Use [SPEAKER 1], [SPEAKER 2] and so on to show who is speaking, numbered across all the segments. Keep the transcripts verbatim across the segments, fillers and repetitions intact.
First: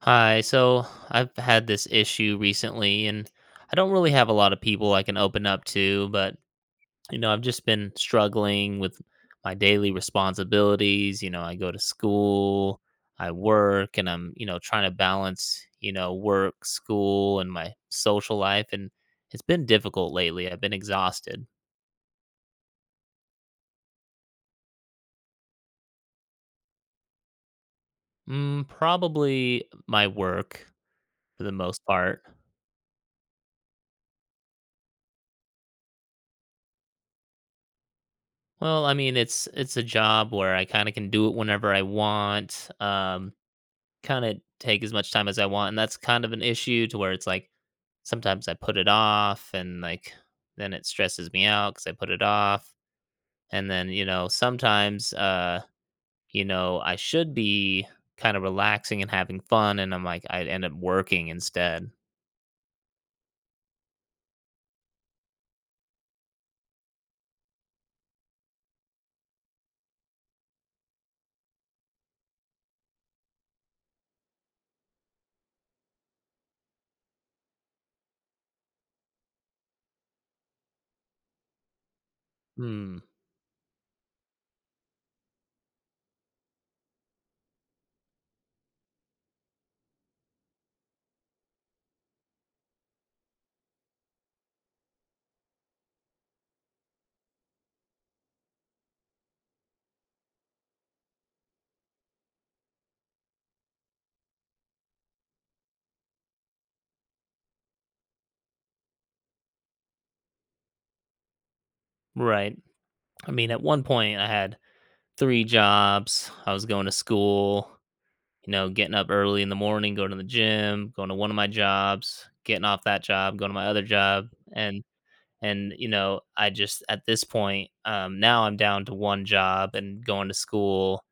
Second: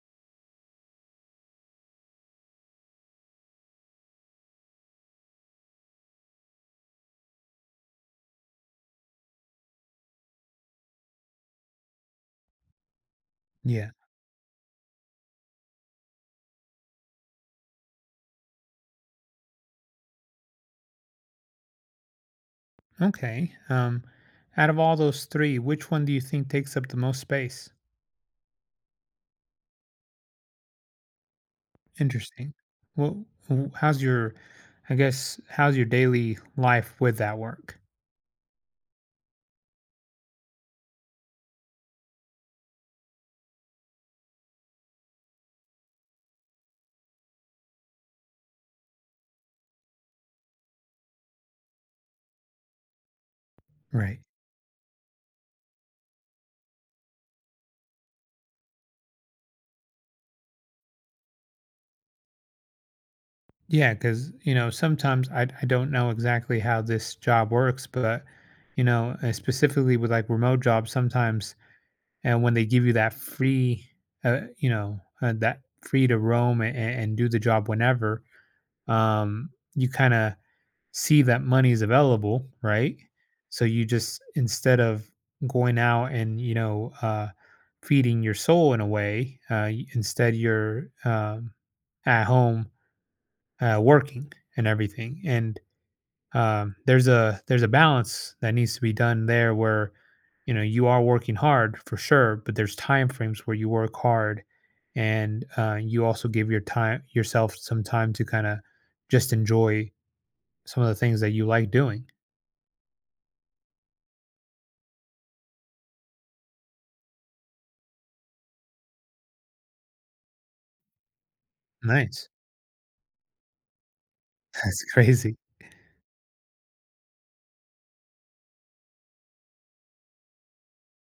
[SPEAKER 1] Hi, so I've had this issue recently, and I don't really have a lot of people I can open up to, but you know, I've just been struggling with my daily responsibilities. You know, I go to school, I
[SPEAKER 2] Yeah.
[SPEAKER 1] work, and I'm, you know, trying to balance, you know, work, school, and my social life. And it's been difficult lately. I've been exhausted.
[SPEAKER 2] Okay. Um, out of all those three, which one do you think takes up the most space?
[SPEAKER 1] Mm, probably my work for the most part.
[SPEAKER 2] Interesting. Well, wh- how's your, I guess, how's your daily life with that work?
[SPEAKER 1] Well, I mean, it's it's a job where I kind of can do it whenever I want. Um, Kinda take as much time as I want, and that's kind of an issue to where it's like, sometimes I put it off and, like, then it stresses me out because I put it off, and then, you
[SPEAKER 2] Right.
[SPEAKER 1] know, sometimes, uh, you know, I should be kinda relaxing and having fun, and I'm like, I end up working instead.
[SPEAKER 2] Yeah, because you know sometimes I I don't know exactly how this job works, but you know uh, specifically with like remote jobs, sometimes and when they give you that free, uh, you know, uh, that free to roam and, and do the job whenever, um, you kind of see that money is available, right?
[SPEAKER 1] Hmm,
[SPEAKER 2] So you just instead of going out and you know uh, feeding your soul in a way, uh, y- instead you're um, at home uh, working and everything. And um, there's a there's a balance that needs to be done there where you know you are working hard for sure, but there's time frames where you work hard and uh, you also give your time yourself some time to kind of just enjoy some of the things that you like doing.
[SPEAKER 1] right. I mean, at one point, I had three jobs, I was going to school, you know, getting up early in the morning, going to the gym, going to one of my jobs,
[SPEAKER 2] Nice.
[SPEAKER 1] getting off that job, going to my other job,
[SPEAKER 2] That's
[SPEAKER 1] and
[SPEAKER 2] crazy.
[SPEAKER 1] and you know I just, at this point, um now I'm down to one job and going to school.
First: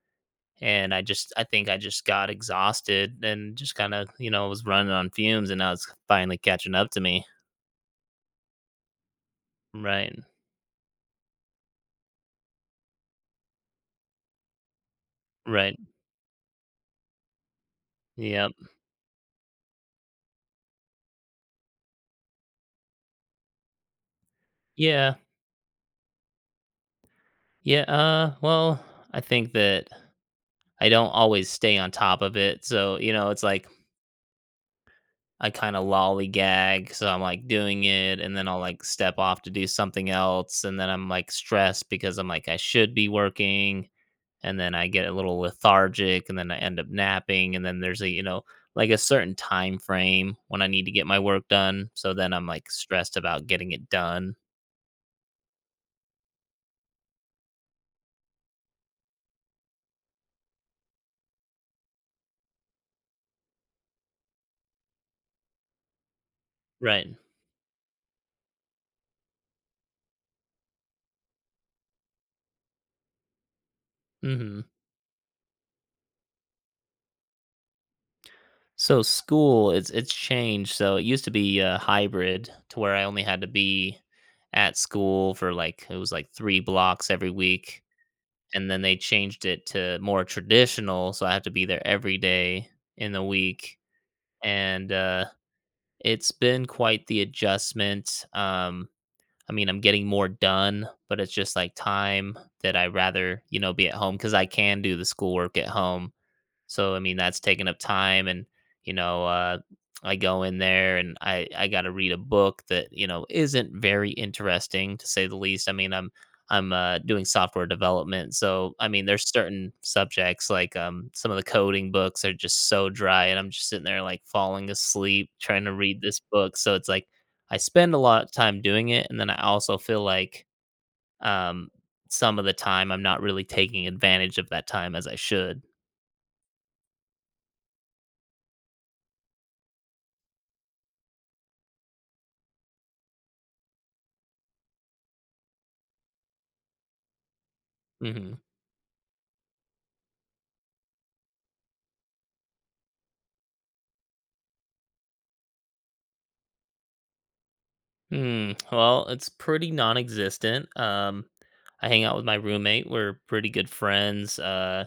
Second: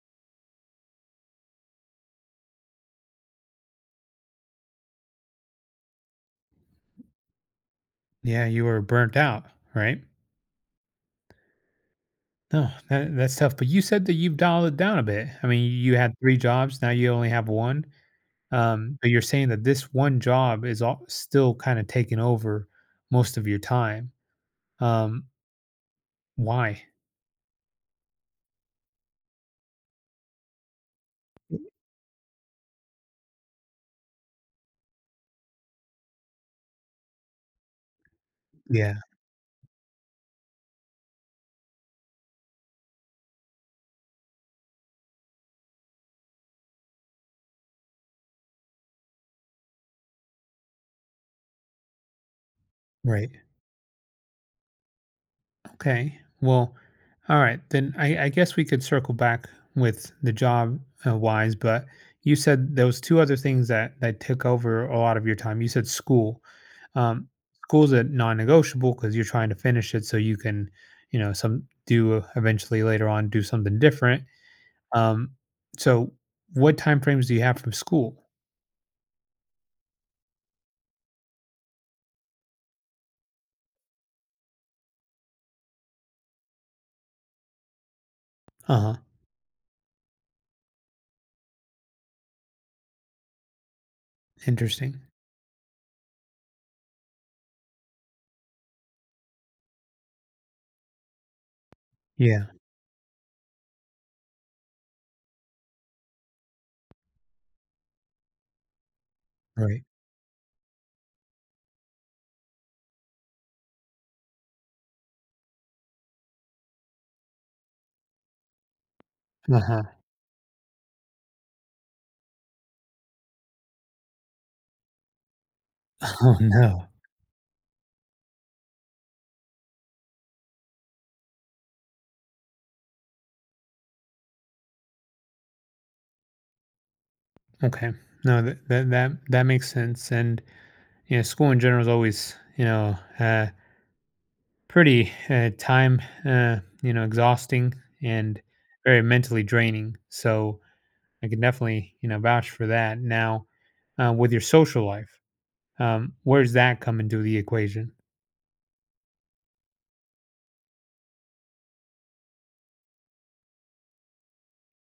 [SPEAKER 1] And i just i think I just got exhausted and just kind of, you know, was running on fumes, and now it's finally catching up to me.
[SPEAKER 2] Yeah, you were burnt out, right?
[SPEAKER 1] Right.
[SPEAKER 2] No, that, that's tough. But you said that you've dialed it down a bit. I mean,
[SPEAKER 1] Right.
[SPEAKER 2] you had three jobs. Now you only have one.
[SPEAKER 1] Yep.
[SPEAKER 2] Um, but you're saying that this one job is all, still kind of taking over most of your time.
[SPEAKER 1] Yeah.
[SPEAKER 2] Um, why?
[SPEAKER 1] Yeah, uh well, i think that i don't always stay on top of it, so you know, it's like I kind of lollygag, so I'm like doing it, and then I'll like
[SPEAKER 2] Yeah,
[SPEAKER 1] step off to do something else, and then I'm like stressed because I'm like I should be working. And then I get a little lethargic, and then I end up napping, and then there's a, you know, like a certain time frame when I need to get my work done, so then I'm, like, stressed
[SPEAKER 2] right.
[SPEAKER 1] about getting it done.
[SPEAKER 2] Okay. Well, all right. Then I, I guess we could circle back with the job uh, wise, but you said there was two other things that that took over a lot of your time. You said school.
[SPEAKER 1] Right.
[SPEAKER 2] Um, School's a non-negotiable because you're trying to finish it so you can, you know, some do eventually later on do something different.
[SPEAKER 1] Mhm.
[SPEAKER 2] Um, so what time frames do you have from school?
[SPEAKER 1] So school, it's it's changed, so it used to be a hybrid to where I only had to be at school for, like, it was, like, three blocks every week, and then
[SPEAKER 2] Uh-huh.
[SPEAKER 1] they changed it to more traditional, so I have to be there every day in the week, and,
[SPEAKER 2] Interesting.
[SPEAKER 1] uh, it's been quite the adjustment. Um, I mean, I'm getting more done, but it's just like time
[SPEAKER 2] Yeah.
[SPEAKER 1] that I rather, you know, be at home because I can do the schoolwork at home. So, I mean, that's taking up time, and, you know, uh,
[SPEAKER 2] Right.
[SPEAKER 1] I go in there and I I got to read a book that, you know, isn't very interesting to say the least. I mean, I'm I'm uh, doing software development, so I mean, there's certain
[SPEAKER 2] Uh-huh.
[SPEAKER 1] subjects like um, some of the coding books are just so dry, and I'm just sitting there like falling asleep trying to read this
[SPEAKER 2] Oh
[SPEAKER 1] book. So
[SPEAKER 2] no.
[SPEAKER 1] it's like I spend a lot of time doing it, and then I also feel like um, some of the time I'm not really taking advantage of that time as I should.
[SPEAKER 2] Okay. No, that that that, that makes sense. And yeah, school in general is always, you know, uh, pretty uh, time, uh, you know, exhausting
[SPEAKER 1] Hmm.
[SPEAKER 2] and very mentally draining. So I can definitely, you know, vouch for that. Now, uh, with your social life, um, where's that come into the equation?
[SPEAKER 1] Hmm. Well, it's pretty non-existent. Um, I hang out with my roommate. We're pretty good friends. Uh,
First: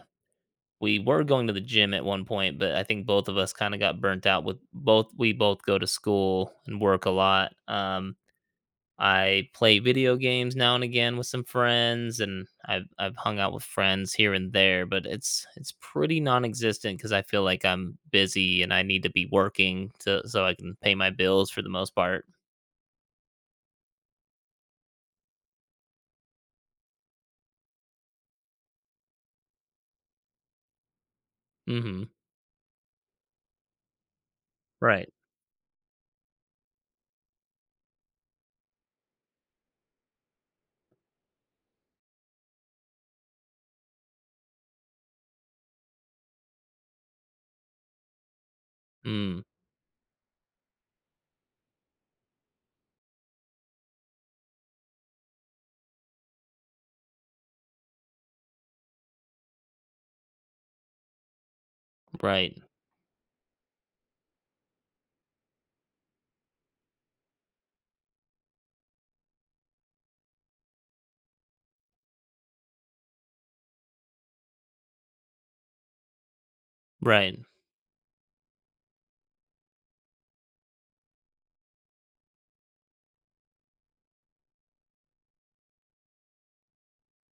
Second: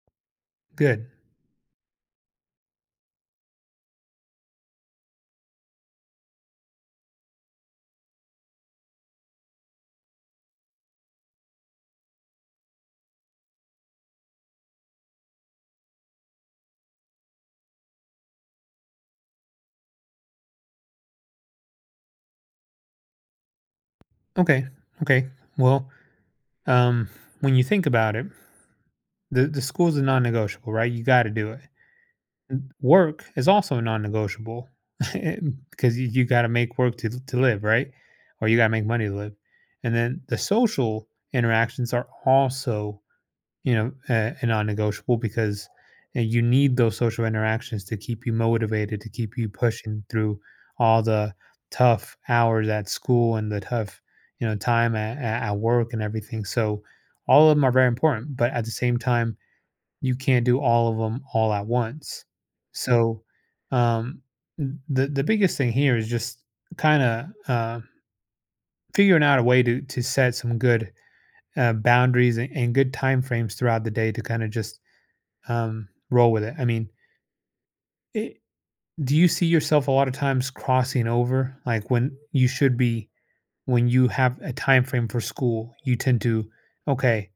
[SPEAKER 1] we
[SPEAKER 2] Good.
[SPEAKER 1] were going to the gym at one point, but I think both of us kind of got burnt out with both. We both go to school and work a lot. Um, I play video games now and again with some friends, and I've I've hung out with friends here and there, but it's it's pretty non-existent because I feel like I'm busy and I need to be working to so I can pay my bills for the most part.
[SPEAKER 2] Okay. Okay. Well, um, when you think about it, the, the school's a non negotiable, right? You got to do it.
[SPEAKER 1] Mm-hmm.
[SPEAKER 2] Work is also non-negotiable
[SPEAKER 1] Right.
[SPEAKER 2] because you, you got to make work to to live, right? Or you got to make money to live. And then the social interactions are also, you know, uh, a non-negotiable because uh, you need those social interactions to keep you motivated, to keep
[SPEAKER 1] Mm.
[SPEAKER 2] you pushing through all the tough hours at school and the tough, you know, time at, at at work and everything. So all of them are very important, but at the same time, you can't do all of them all at once.
[SPEAKER 1] Right,
[SPEAKER 2] So, um, n- the the biggest thing here is just kind of uh, figuring out a way to to set some good uh, boundaries and, and good time frames throughout the day to kind of just um, roll with it. I mean,
[SPEAKER 1] right.
[SPEAKER 2] it, do you see yourself a lot of times crossing over, like when you should be when you have a time frame for school, you tend to, okay,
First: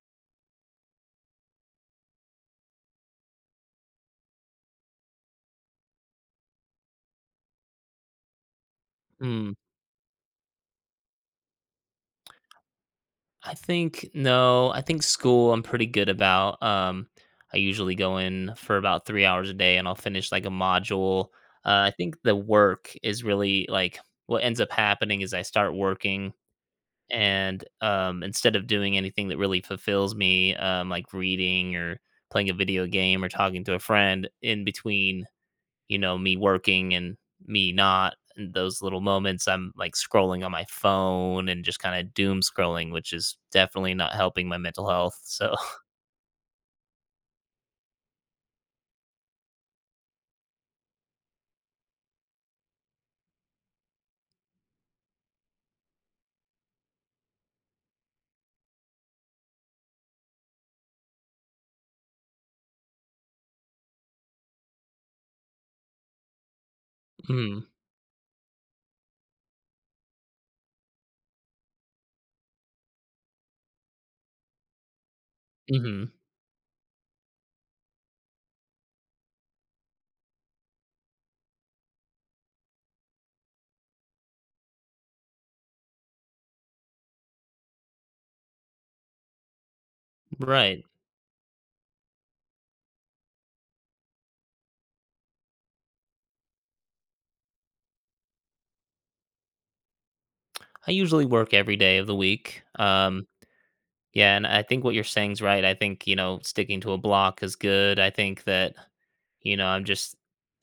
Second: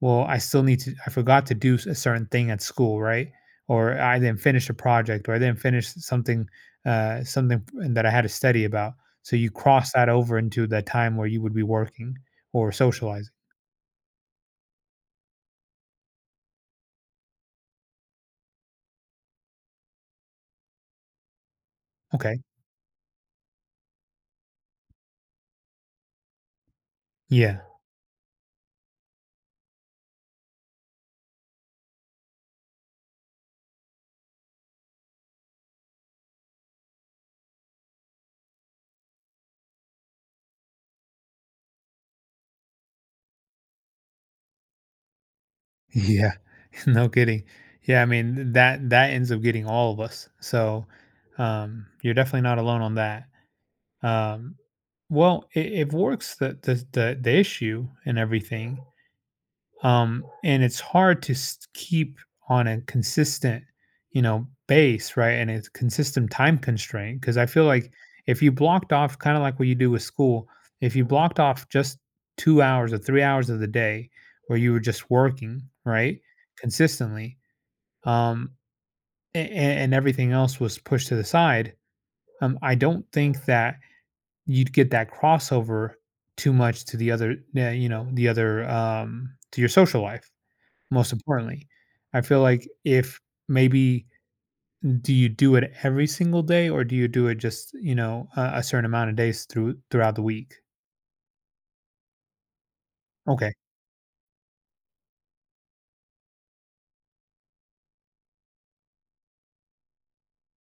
[SPEAKER 2] well, I still need to, I forgot to do a certain thing at school, right? Or I didn't finish a project, or I didn't finish something, uh, something that I had to study about. So you
[SPEAKER 1] Mm,
[SPEAKER 2] cross that over into the time where you would be working or socializing.
[SPEAKER 1] I think, no, I think school I'm pretty good about. Um, I usually go in for about three hours a day and I'll finish, like, a module. Uh, I think the
[SPEAKER 2] Okay.
[SPEAKER 1] work is really, like, what ends up happening is I start working
[SPEAKER 2] Yeah.
[SPEAKER 1] and, um, instead of doing anything that really fulfills me, um, like reading or playing a video game or talking to a friend in between, you know, me working and me not. And those little moments, I'm like scrolling on my phone and just kind of doom scrolling, which is definitely not helping my mental health. So,
[SPEAKER 2] Yeah. No kidding. Yeah. I mean, that, that ends up getting all of us. So, um, you're definitely not alone on that. Um, well, it, it works the, the the the issue and everything, um, and it's hard to s- keep on a consistent, you know, base, right? And it's consistent time constraint because I feel
[SPEAKER 1] mm,
[SPEAKER 2] like if you blocked off, kind of like what you do with school, if you blocked off just two hours or three hours of the day where you were just working,
[SPEAKER 1] hmm,
[SPEAKER 2] right, consistently, um, and, and everything else was pushed to the side, um, I don't think that you'd get that crossover too much to the other yeah, you know, the other, um to your social life,
[SPEAKER 1] right.
[SPEAKER 2] most importantly. I feel like if maybe do you do it every single day or do you do it just, you know, a a certain amount of days through throughout the week?
[SPEAKER 1] I usually work every day of the week. Um,
[SPEAKER 2] Okay.
[SPEAKER 1] Yeah, and I think what you're saying is right. I think, you know, sticking to a block is good. I think that, you know, I'm just,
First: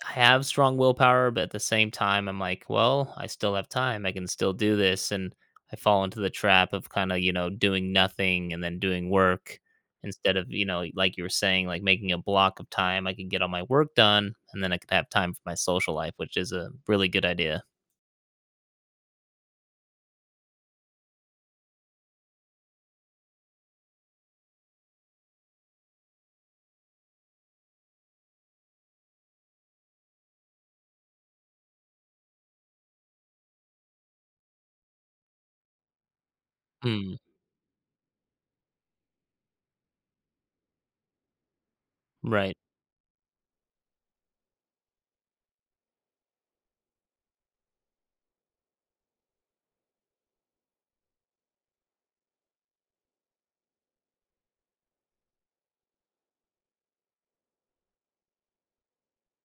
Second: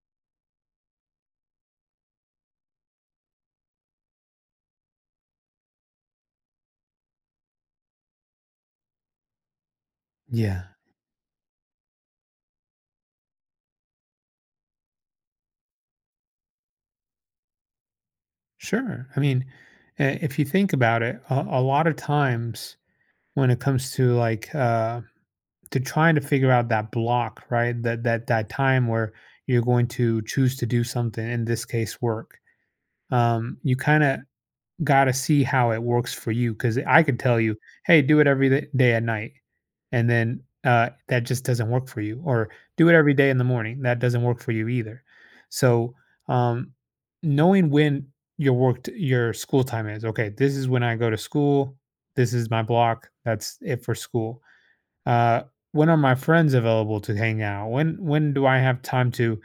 [SPEAKER 1] I have strong willpower, but at the same time, I'm like, well, I still have time. I can still do this. And I fall into the trap of kind of, you know, doing nothing and then doing work instead of,
[SPEAKER 2] Yeah,
[SPEAKER 1] you know, like you were saying, like making a block of time. I can get all my work done and then I could have time for my social life, which is a really good idea.
[SPEAKER 2] sure. I mean, I if you think about it, a a lot of times when it comes to, like, uh to trying to figure out that block, right? That that that time where you're going to choose to do something, in this case, work. um, you kind of got to see how it works for you because I
[SPEAKER 1] Mm,
[SPEAKER 2] could tell you, hey, do it every th- day at night. And then uh, that just doesn't work for you. Or
[SPEAKER 1] right.
[SPEAKER 2] do it every day in the morning. That doesn't work for you either. So um, knowing when your work, t- your school time is okay, this is when I go to school. This is my block. That's it for school uh, when are my friends available to hang out? When when do I have time to?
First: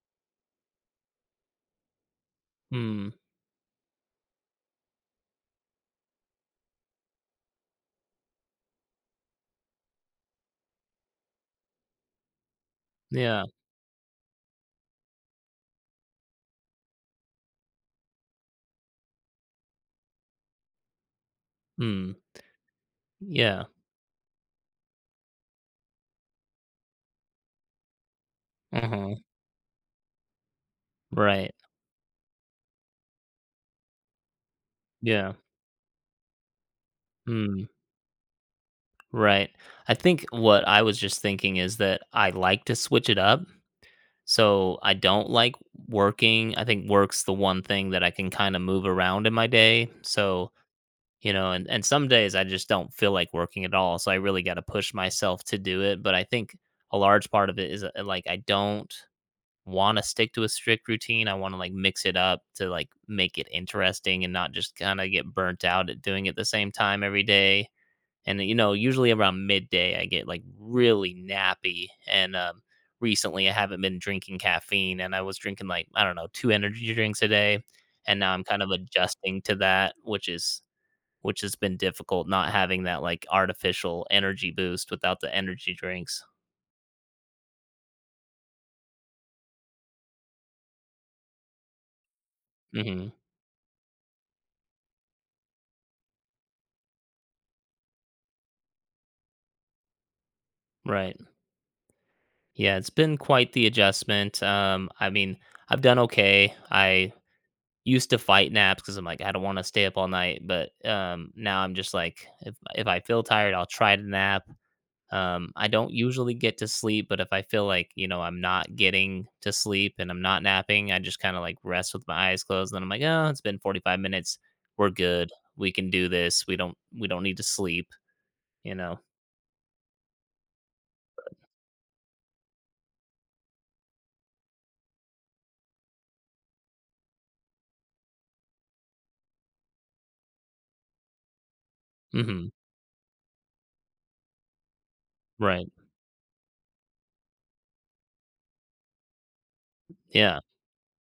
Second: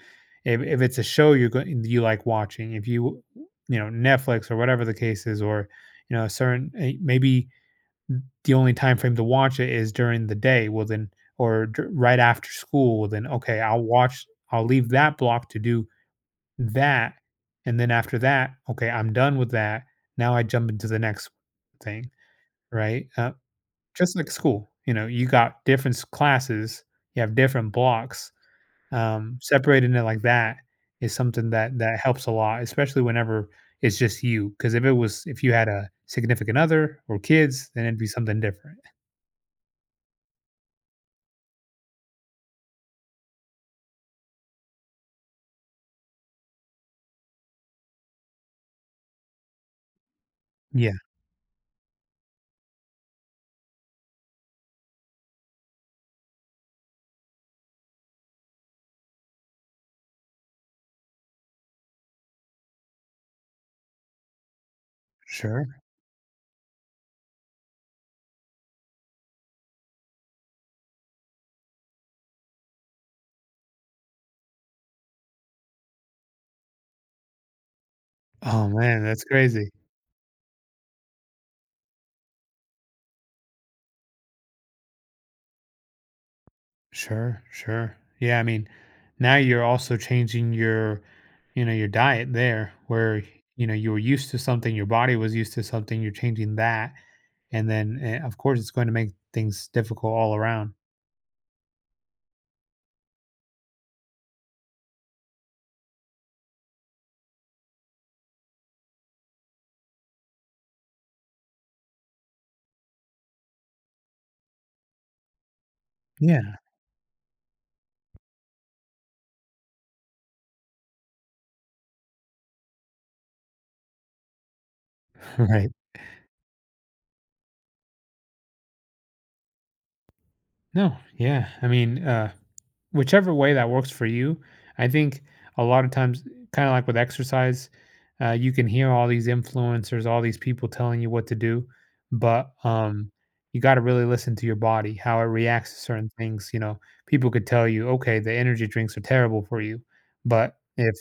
[SPEAKER 2] If, if it's a show you go, you like watching, if
[SPEAKER 1] Mm,
[SPEAKER 2] you you know Netflix or whatever the case is, or you know a certain eh, maybe the only time frame to watch it is during the day. Well then, or dur- right after school. Well then,
[SPEAKER 1] yeah.
[SPEAKER 2] okay, I'll watch. I'll leave that block to do that, and then after that, okay, I'm done with that. Now I jump into the next thing,
[SPEAKER 1] Mm,
[SPEAKER 2] right? Uh,
[SPEAKER 1] yeah.
[SPEAKER 2] just like school, you know, you got different s classes, you have different blocks,
[SPEAKER 1] Uh,
[SPEAKER 2] um, separating it like that is something
[SPEAKER 1] right.
[SPEAKER 2] that that helps a lot, especially whenever it's just you. Because if it was
[SPEAKER 1] Yeah.
[SPEAKER 2] if you had a significant other or
[SPEAKER 1] Mm,
[SPEAKER 2] kids, then it'd be something different.
[SPEAKER 1] right. I think what I was just thinking is that I like to switch it up. So I don't like working. I think work's the one thing that I can kind of move around in my day. So,
[SPEAKER 2] Yeah,
[SPEAKER 1] you know, and, and some days I just don't feel like working at all. So I really got to push myself to do it. But I think a large part of it is uh, like I don't want to stick to a strict routine. I want to like mix it up to like make it interesting and not just kind of get burnt
[SPEAKER 2] sure.
[SPEAKER 1] out at doing it the same time every day. And you know, usually around midday I get like really nappy, and um recently I haven't been drinking caffeine, and I was drinking like I don't know two energy drinks a day, and now I'm kind
[SPEAKER 2] Oh,
[SPEAKER 1] of
[SPEAKER 2] man, that's
[SPEAKER 1] adjusting to
[SPEAKER 2] crazy.
[SPEAKER 1] that, which is, which has been difficult not having that like artificial energy boost without the energy drinks.
[SPEAKER 2] Sure, sure. Yeah, I mean, now you're also changing your, you know, your diet there
[SPEAKER 1] Hmm.
[SPEAKER 2] where, you know, you were used to something, your body was used to something, you're changing that. And then, eh, of course, it's going to make things difficult all around.
[SPEAKER 1] Right. Yeah, it's been quite the adjustment. um I mean, I've done okay. I used to fight naps because I'm like, I don't want to stay up all night. But um, now I'm just like, if if I feel tired, I'll try to nap. Um, I don't usually
[SPEAKER 2] Yeah.
[SPEAKER 1] get to sleep, but if I feel like, you know, I'm not getting to sleep and I'm not napping, I just kind of like rest with my eyes closed. And then I'm like, oh, it's been forty-five minutes. We're good.
[SPEAKER 2] Right.
[SPEAKER 1] We can do this. We don't, we don't need to sleep. You know.
[SPEAKER 2] No, yeah. I mean, uh, whichever way that works for you. I think a lot of times, kind of like with exercise, uh, you can hear all these influencers, all these people telling you what to do,
[SPEAKER 1] Hmm.
[SPEAKER 2] but um, you got to really listen to your body, how it
[SPEAKER 1] Right.
[SPEAKER 2] reacts to certain things. You know, people could tell you, okay, the energy drinks are terrible for you,
[SPEAKER 1] Yeah.
[SPEAKER 2] but if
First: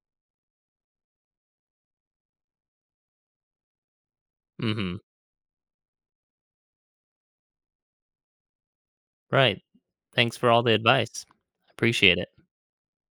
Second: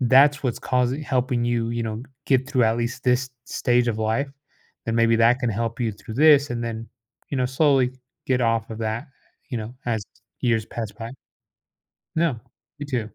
[SPEAKER 2] that's what's causing helping you, you know, get through at least this stage of life, then
[SPEAKER 1] Hmm.
[SPEAKER 2] maybe that can help you through this, and then you know, slowly get off of that, you
[SPEAKER 1] Right.
[SPEAKER 2] know, as
[SPEAKER 1] Thanks for all
[SPEAKER 2] years
[SPEAKER 1] the
[SPEAKER 2] pass by.
[SPEAKER 1] advice. I appreciate it.
[SPEAKER 2] No, me too.